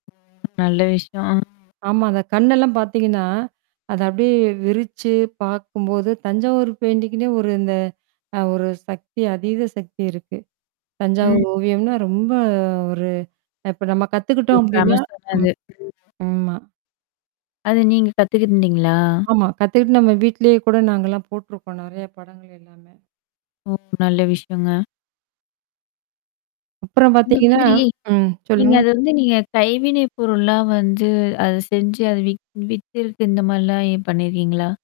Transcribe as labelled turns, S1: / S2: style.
S1: நல்ல விஷயம்.
S2: ஆமா. அந்த கண்ணெல்லாம் பார்த்தீங்கன்னா, அதை அப்படியே விரிச்சு பார்க்கும்போது, தஞ்சாவூர் பெயிண்டிங்க்குன்னே ஒரு இந்த அ ஒரு சக்தி, அதீத சக்தி இருக்கு.
S1: ம்.
S2: தஞ்சாவூர் ஓவியம்னா ரொம்ப ஒரு அ இப்போ நம்ம
S1: ஒரு
S2: கத்துக்கிட்டோம் அப்படின்னா ம்.
S1: ஃபேமஸானது.
S2: ஆமா.
S1: அதை நீங்க கத்துக்கிட்டுருந்தீங்களா?
S2: ஆமா, கத்துக்கிட்டு நம்ம வீட்டிலேயே கூட நாங்கலாம் போட்ருக்கோம் நிறையா படங்கள் எல்லாமே.
S1: ஓ! நல்ல விஷயங்க.
S2: அப்புறம்
S1: இந்த
S2: பார்த்திங்கன்னா
S1: மாதிரி,
S2: ம்.
S1: நீங்க
S2: சொல்லுங்க.
S1: அதை வந்து நீங்க கைவினைப் பொருள்லாம் வந்து, அதை செஞ்சு அதை விக் விக்கறது இந்த மாதிரிலாம் ஏன் பண்ணியிருக்கீங்களா?